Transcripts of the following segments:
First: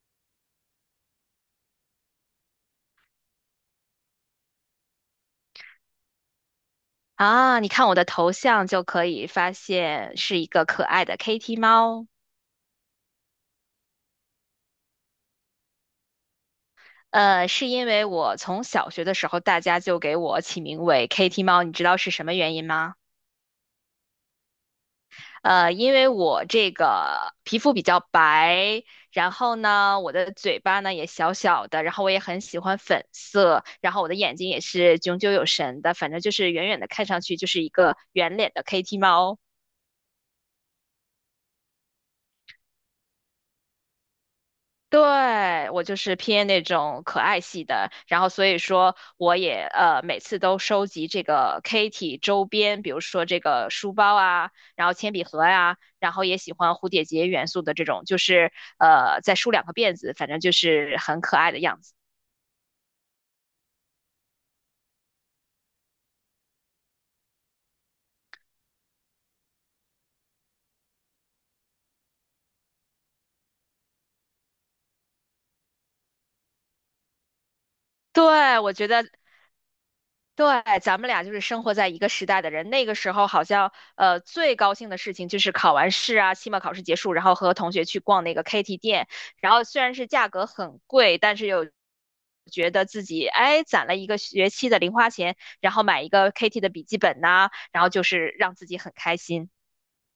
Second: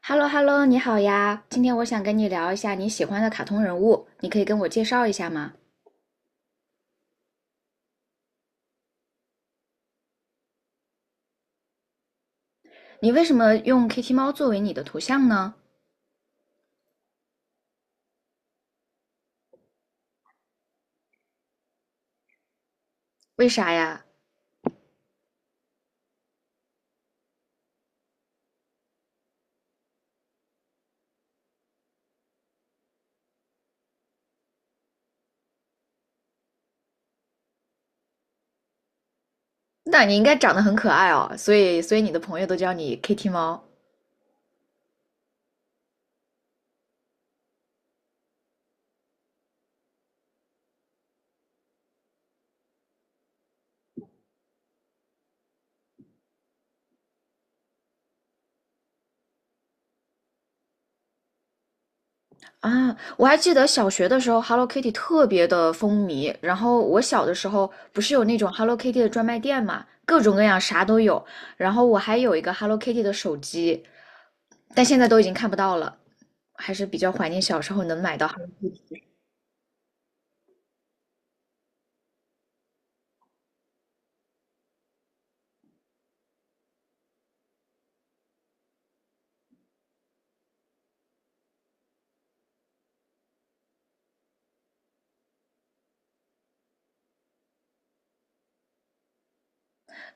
哈喽哈喽，你好呀！今天我想跟你聊一下你喜欢的卡通人物，你可以跟我介绍一下吗？啊，你看我的头像就可以发现是一个可爱的 Kitty 猫。你为什么用 Kitty 猫作为你的图像呢？是因为我从小学的时候，大家就给我起名为 Kitty 猫，你知道是什么原因吗？为啥呀？因为我这个皮肤比较白，然后呢，我的嘴巴呢也小小的，然后我也很喜欢粉色，然后我的眼睛也是炯炯有神的，反正就是远远的看上去就是一个圆脸的 Kitty 猫。那你应该长得很可爱哦，所以你的朋友都叫你 Kitty 猫。对，我就是偏那种可爱系的，然后所以说我也每次都收集这个 Kitty 周边，比如说这个书包啊，然后铅笔盒呀、然后也喜欢蝴蝶结元素的这种，就是再梳两个辫子，反正就是很可爱的样子。啊！我还记得小学的时候，Hello Kitty 特别的风靡。然后我小的时候不是有那种 Hello Kitty 的专卖店嘛，各种各样啥都有。然后我还有一个 Hello Kitty 的手机，但现在都已经看不到了，还是比较怀念小时候能买到。对，我觉得对，咱们俩就是生活在一个时代的人。那个时候好像，最高兴的事情就是考完试啊，期末考试结束，然后和同学去逛那个 KT 店，然后虽然是价格很贵，但是又觉得自己哎攒了一个学期的零花钱，然后买一个 KT 的笔记本呐、然后就是让自己很开心。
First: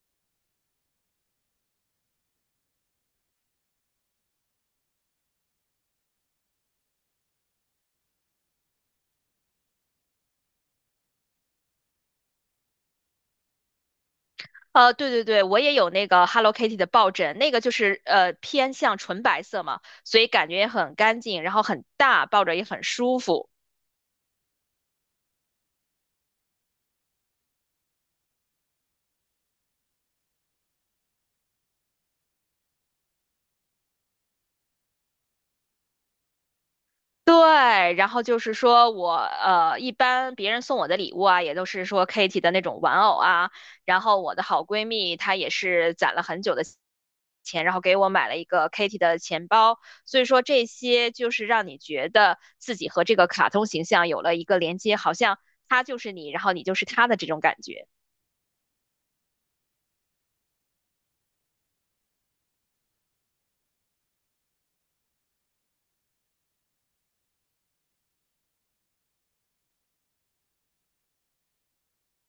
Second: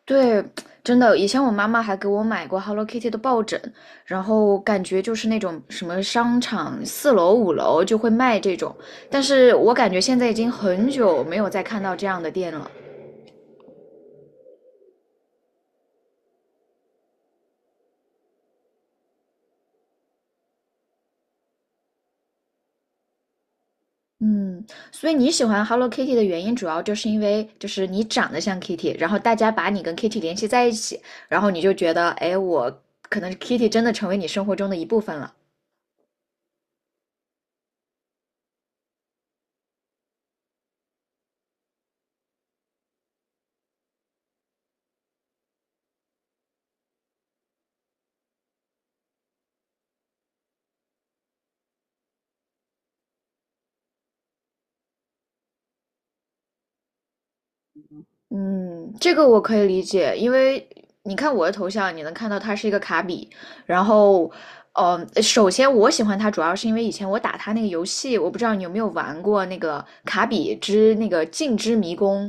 对，真的，以前我妈妈还给我买过 Hello Kitty 的抱枕，然后感觉就是那种什么商场四楼、五楼就会卖这种，但是我感觉现在已经很久没有再看到这样的店了。对对对，我也有那个 Hello Kitty 的抱枕，那个就是偏向纯白色嘛，所以感觉也很干净，然后很大，抱着也很舒服。嗯，所以你喜欢 Hello Kitty 的原因，主要就是因为就是你长得像 Kitty，然后大家把你跟 Kitty 联系在一起，然后你就觉得，哎，我可能 Kitty 真的成为你生活中的一部分了。对，然后就是说我一般别人送我的礼物啊，也都是说 Kitty 的那种玩偶啊。然后我的好闺蜜她也是攒了很久的钱，然后给我买了一个 Kitty 的钱包。所以说这些就是让你觉得自己和这个卡通形象有了一个连接，好像它就是你，然后你就是它的这种感觉。嗯，这个我可以理解，因为你看我的头像，你能看到它是一个卡比。然后，首先我喜欢它，主要是因为以前我打它那个游戏，我不知道你有没有玩过那个《卡比之那个镜之迷宫》，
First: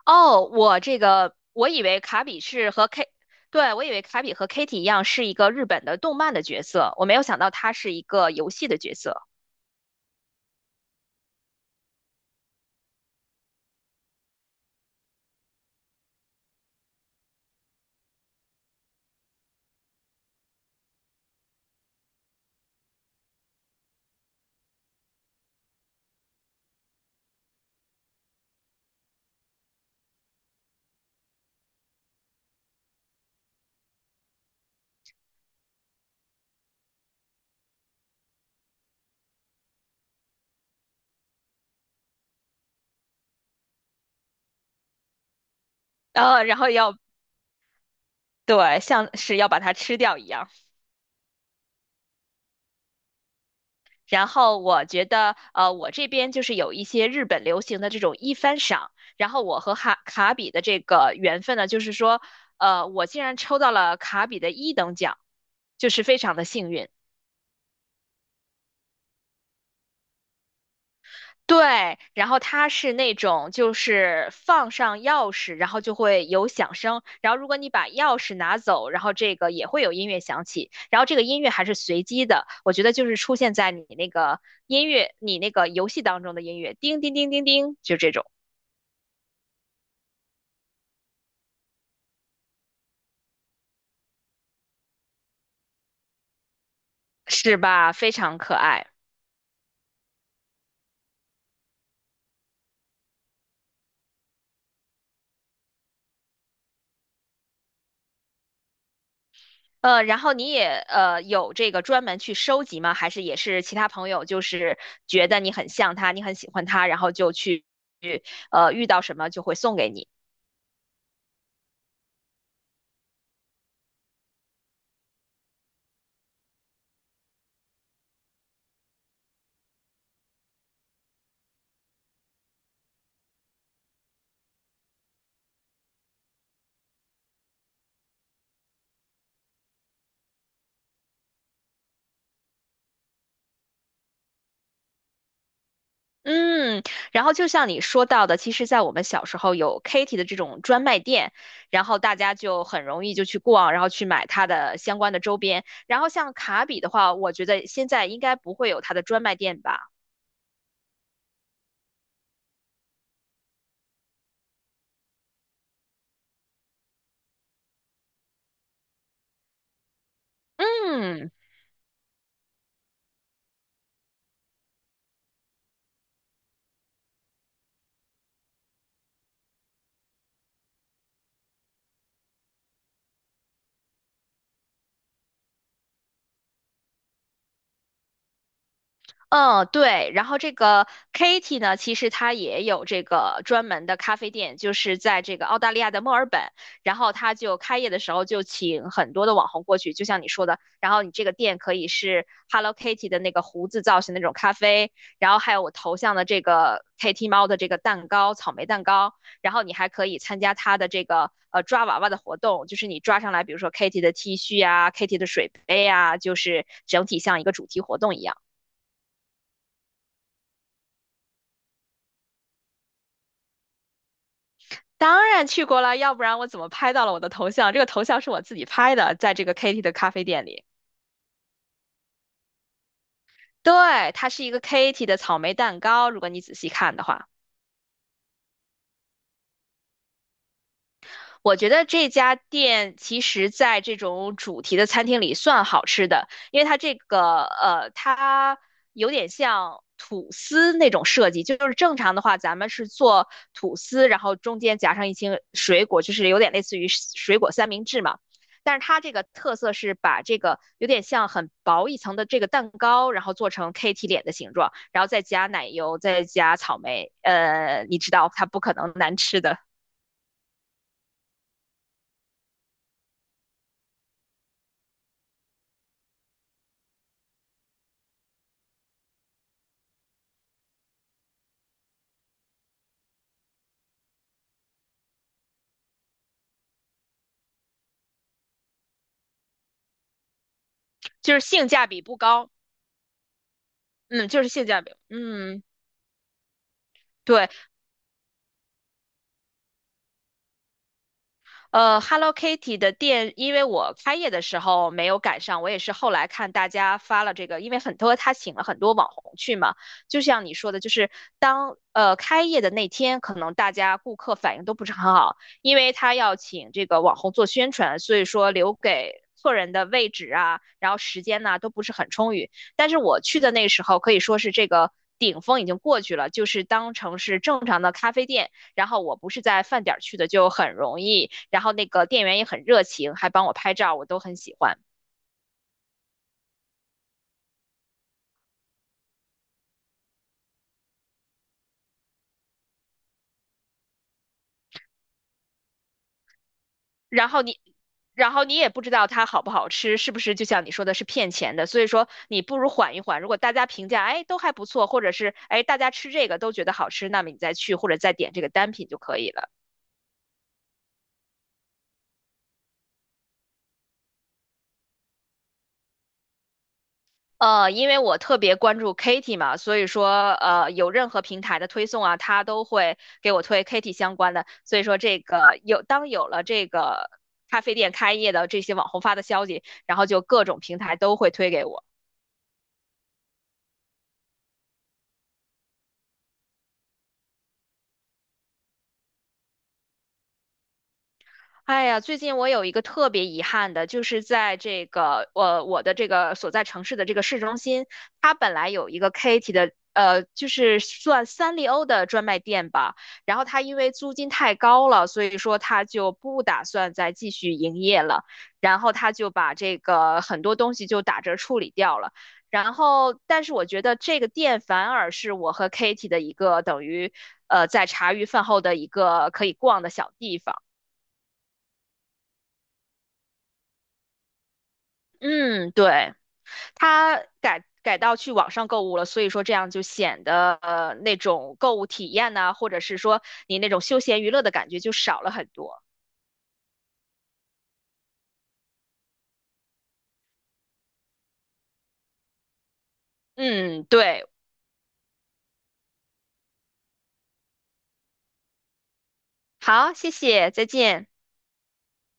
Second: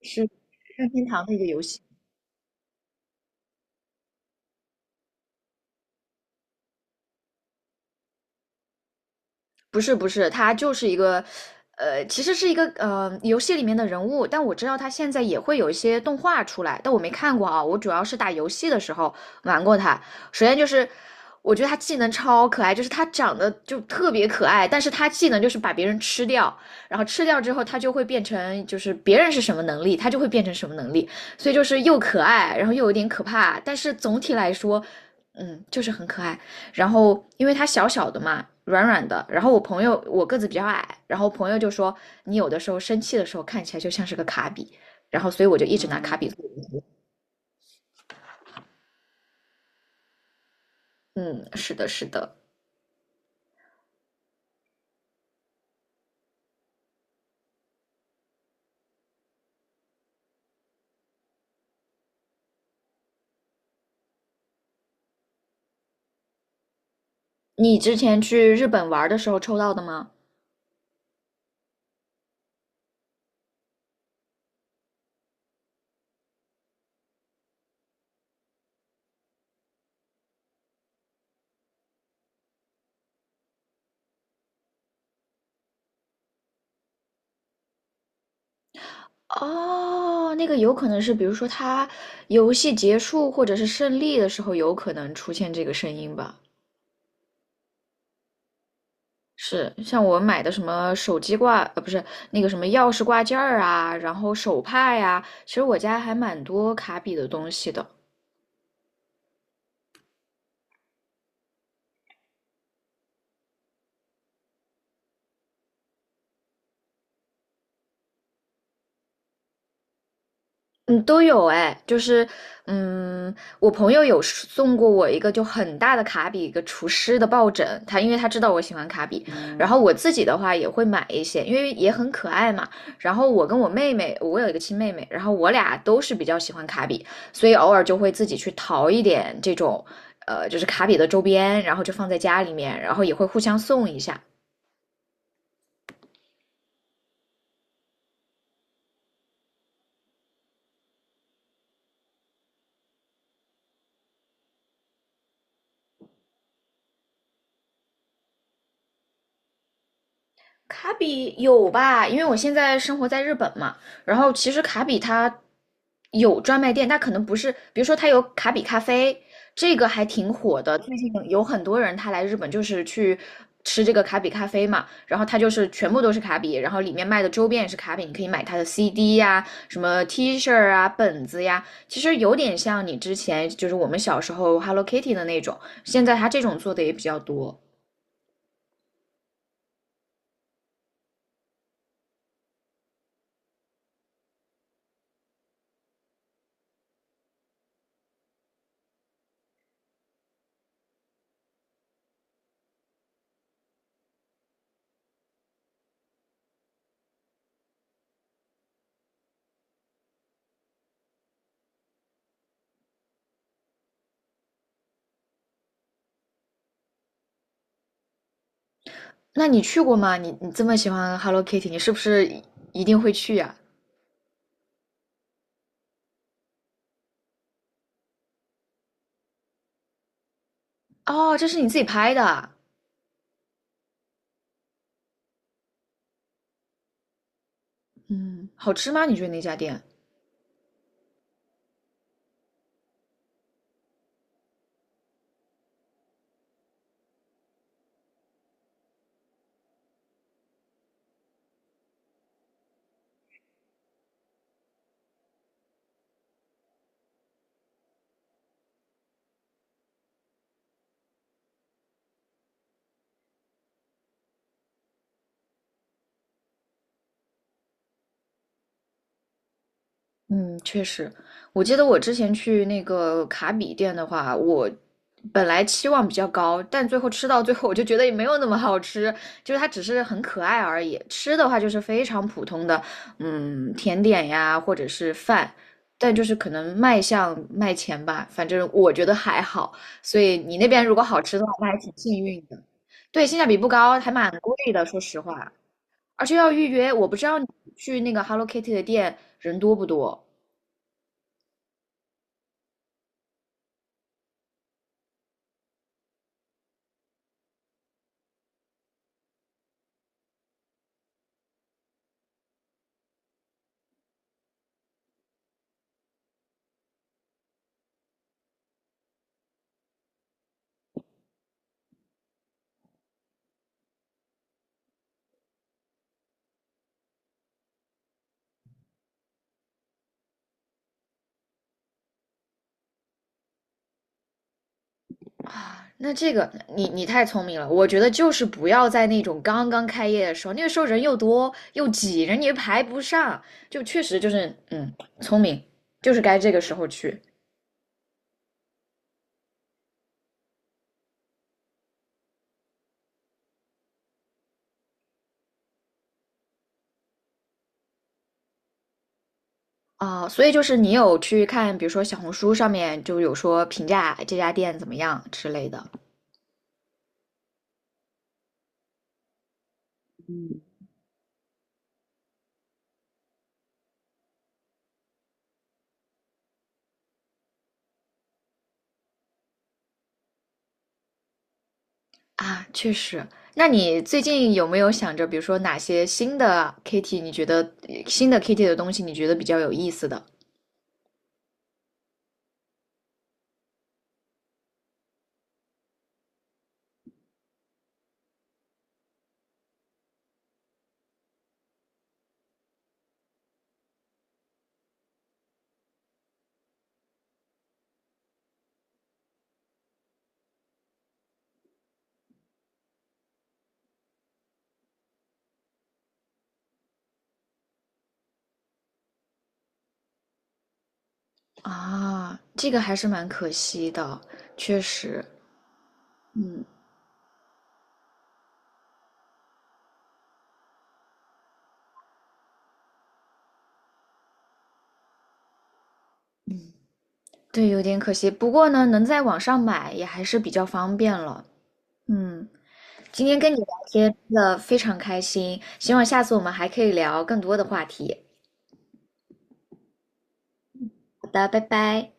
是哦，我任这天堂的个一个游我戏。以为卡比是和 K，对，我以为卡比和 Kitty 一样是一个日本的动漫的角色，我没有想到他是一个游戏的角色，不是不是，他就是一个，其实是一个游戏里面的人物，但我知道他现在也会有一些动画出来，但我没看过啊。我主要是打游戏的时候玩过他。首先就是，我觉得他技能超可爱，就是他长得就特别可爱，但是他技能就是把别人吃掉，然后吃掉之后他就会变成就是别人是什么能力，他就会变成什么能力，所以就是又可爱，然后又有点可怕，但是总体来说，嗯，就是很可爱。然后因为它小小的嘛，软软的。然后我朋友我个子比较矮，然后朋友就说你有的时候生气的时候看起来就像是个卡比，然后所以我就一直拿卡比。呃，然后要对，像是要把它吃掉一样。嗯，是的，是的。然后我觉得，我这边就是有一些日本流行的这种一番赏，然后我和哈卡比的这个缘分呢，就是说，我竟然抽到了卡比的一等奖，就是非常的幸运。你之前去日本玩的时候抽到的吗？对，然后它是那种就是放上钥匙，然后就会有响声，然后如果你把钥匙拿走，然后这个也会有音乐响起，然后这个音乐还是随机的，我觉得就是出现在你那个音乐，你那个游戏当中的音乐，叮叮叮叮叮，就这种，哦，那个有可能是，比如说他游戏结束或者是胜利的时候，有可能出现这个声音吧。是吧？非常可爱。是像我买的什么手机挂，不是那个什么钥匙挂件儿啊，然后手帕呀，其实我家还蛮多卡比的东西的。然后你也有这个专门去收集吗？还是也是其他朋友就是觉得你很像他，你很喜欢他，然后就去遇到什么就会送给你？嗯，都有哎，就是，嗯，我朋友有是送过我一个就很大的卡比，一个厨师的抱枕，他因为他知道我喜欢卡比，然后我自己的话也会买一些，因为也很可爱嘛。然后我跟我妹妹，我有一个亲妹妹，然后我俩都是比较喜欢卡比，所以偶尔就会自己去淘一点这种，就是卡比的周边，然后就放在家里面，然后也会互相送一下。嗯，然后就像你说到的，其实，在我们小时候有 Kitty 的这种专卖店，然后大家就很容易就去逛，然后去买它的相关的周边。然后像卡比的话，我觉得现在应该不会有它的专卖店吧？卡比有吧？因为我现在生活在日本嘛，然后其实卡比它有专卖店，但可能不是，比如说它有卡比咖啡，这个还挺火的，最近嗯。有很多人他来日本就是去吃这个卡比咖啡嘛，然后它就是全部都是卡比，然后里面卖的周边也是卡比，你可以买它的 CD 呀、什么 T 恤啊、本子呀，其实有点像你之前就是我们小时候 Hello Kitty 的那种，现在它这种做的也比较多。嗯，对。然后这个 Katy 呢，其实她也有这个专门的咖啡店，就是在这个澳大利亚的墨尔本。然后她就开业的时候就请很多的网红过去，就像你说的。然后你这个店可以是 Hello Kitty 的那个胡子造型的那种咖啡，然后还有我头像的这个 Kitty 猫的这个蛋糕，草莓蛋糕。然后你还可以参加它的这个抓娃娃的活动，就是你抓上来，比如说 Kitty 的 T 恤啊，Kitty 的水杯啊，就是整体像一个主题活动一样。那你去过吗？你这么喜欢 Hello Kitty，你是不是一定会去呀？当然去过了，要不然我怎么拍到了我的头像？这个头像是我自己拍的，在这个 Katy 的咖啡店里。哦，这是你自己拍的啊。对，它是一个 Katy 的草莓蛋糕，如果你仔细看的话。嗯，好吃吗？你觉得那家店？我觉得这家店其实在这种主题的餐厅里算好吃的，因为它这个它有点像吐司那种设计，就是正常的话，咱们是做吐司，然后中间夹上一些水果，就是有点类似于水果三明治嘛。但是它这个特色是把这个有点像很薄一层的这个蛋糕，然后做成 KT 脸的形状，然后再加奶油，再加草莓，你知道它不可能难吃的，嗯，确实，我记得我之前去那个卡比店的话，我本来期望比较高，但最后吃到最后，我就觉得也没有那么好吃，就是它只是很可爱而已。吃的话就是非常普通的，嗯，甜点呀，或者是饭，但就是可能卖相卖钱吧，反正我觉得还好。所以你那边如果好就吃是的话，那性还价挺比不幸运高。的。对，性价比不高，还嗯，蛮就是贵性价的，比。说实话，嗯，而且要预约。我不知道你对，去那个 Hello Kitty 的店人多不多。Hello Kitty 的店，因为我开业的时候没有赶上，我也是后来看大家发了这个，因为很多他请了很多网红去嘛，就像你说的，就是当开业的那天，可能大家顾客反应都不是很好，因为他要请这个网红做宣传，所以说留给客人的位置啊，然后时间呐都不是很充裕。但是我去的那时候可以说是这个顶峰已经过去了，就是当成是正常的咖啡店。然后我不是在饭点儿去的，就很容易。然后那个店员也很热情，还帮我拍照，我都很喜欢。啊，那这个你太聪明了，我觉得就是不要在那种刚刚开业的时候，那个时候人又多又挤，人也排不上，就确实就是嗯，聪明，就是该这个时候去。然后你，然后你也不知道它好不好吃，是不是就像你说的是骗钱的？所以说你不如缓一缓。如果大家评价哎都还不错，或者是哎大家吃这个都觉得好吃，那么你再去或者再点这个单品就可以了。啊，所以就是你有去看，比如说小红书上面就有说评价这家店怎么样之类的。因为我特别关注 Kitty 嘛，所以说有任何平台的推送啊，它都会给我推 Kitty 相关的。所以说这个有，当有了这个咖啡店开业的这些网红发的消息，然后就各种平台都会推给我。啊，确实。那你最近有没有想着，比如说哪些新的 Kitty，你觉得新的 Kitty 的东西你觉得比较有意思的？哎呀，最近我有一个特别遗憾的，就是在这个我的这个所在城市的这个市中心，它本来有一个 Katy 的，就是算三丽鸥的专卖店吧。然后它因为租金太高了，所以说它就不打算再继续营业了。然后它就把这个很多东西就打折处理掉了。然后，但是我觉得这个店反而是我和 Katy 的一个等于，在茶余饭后的一个可以逛的小地方。啊，这个还是蛮可惜的，确实，嗯，对，嗯，他改到去网上购物了，所以说这样就显得那种购物体验呐、或者是说你那种休闲娱乐的感觉就少了很多。对，有点可惜。不过呢，能在网上买也还是比较方便了。嗯，今天跟你聊嗯，天对，真的非常开心，希望下次我们还可以聊更多的话题。好，谢谢，再见。好的，拜拜。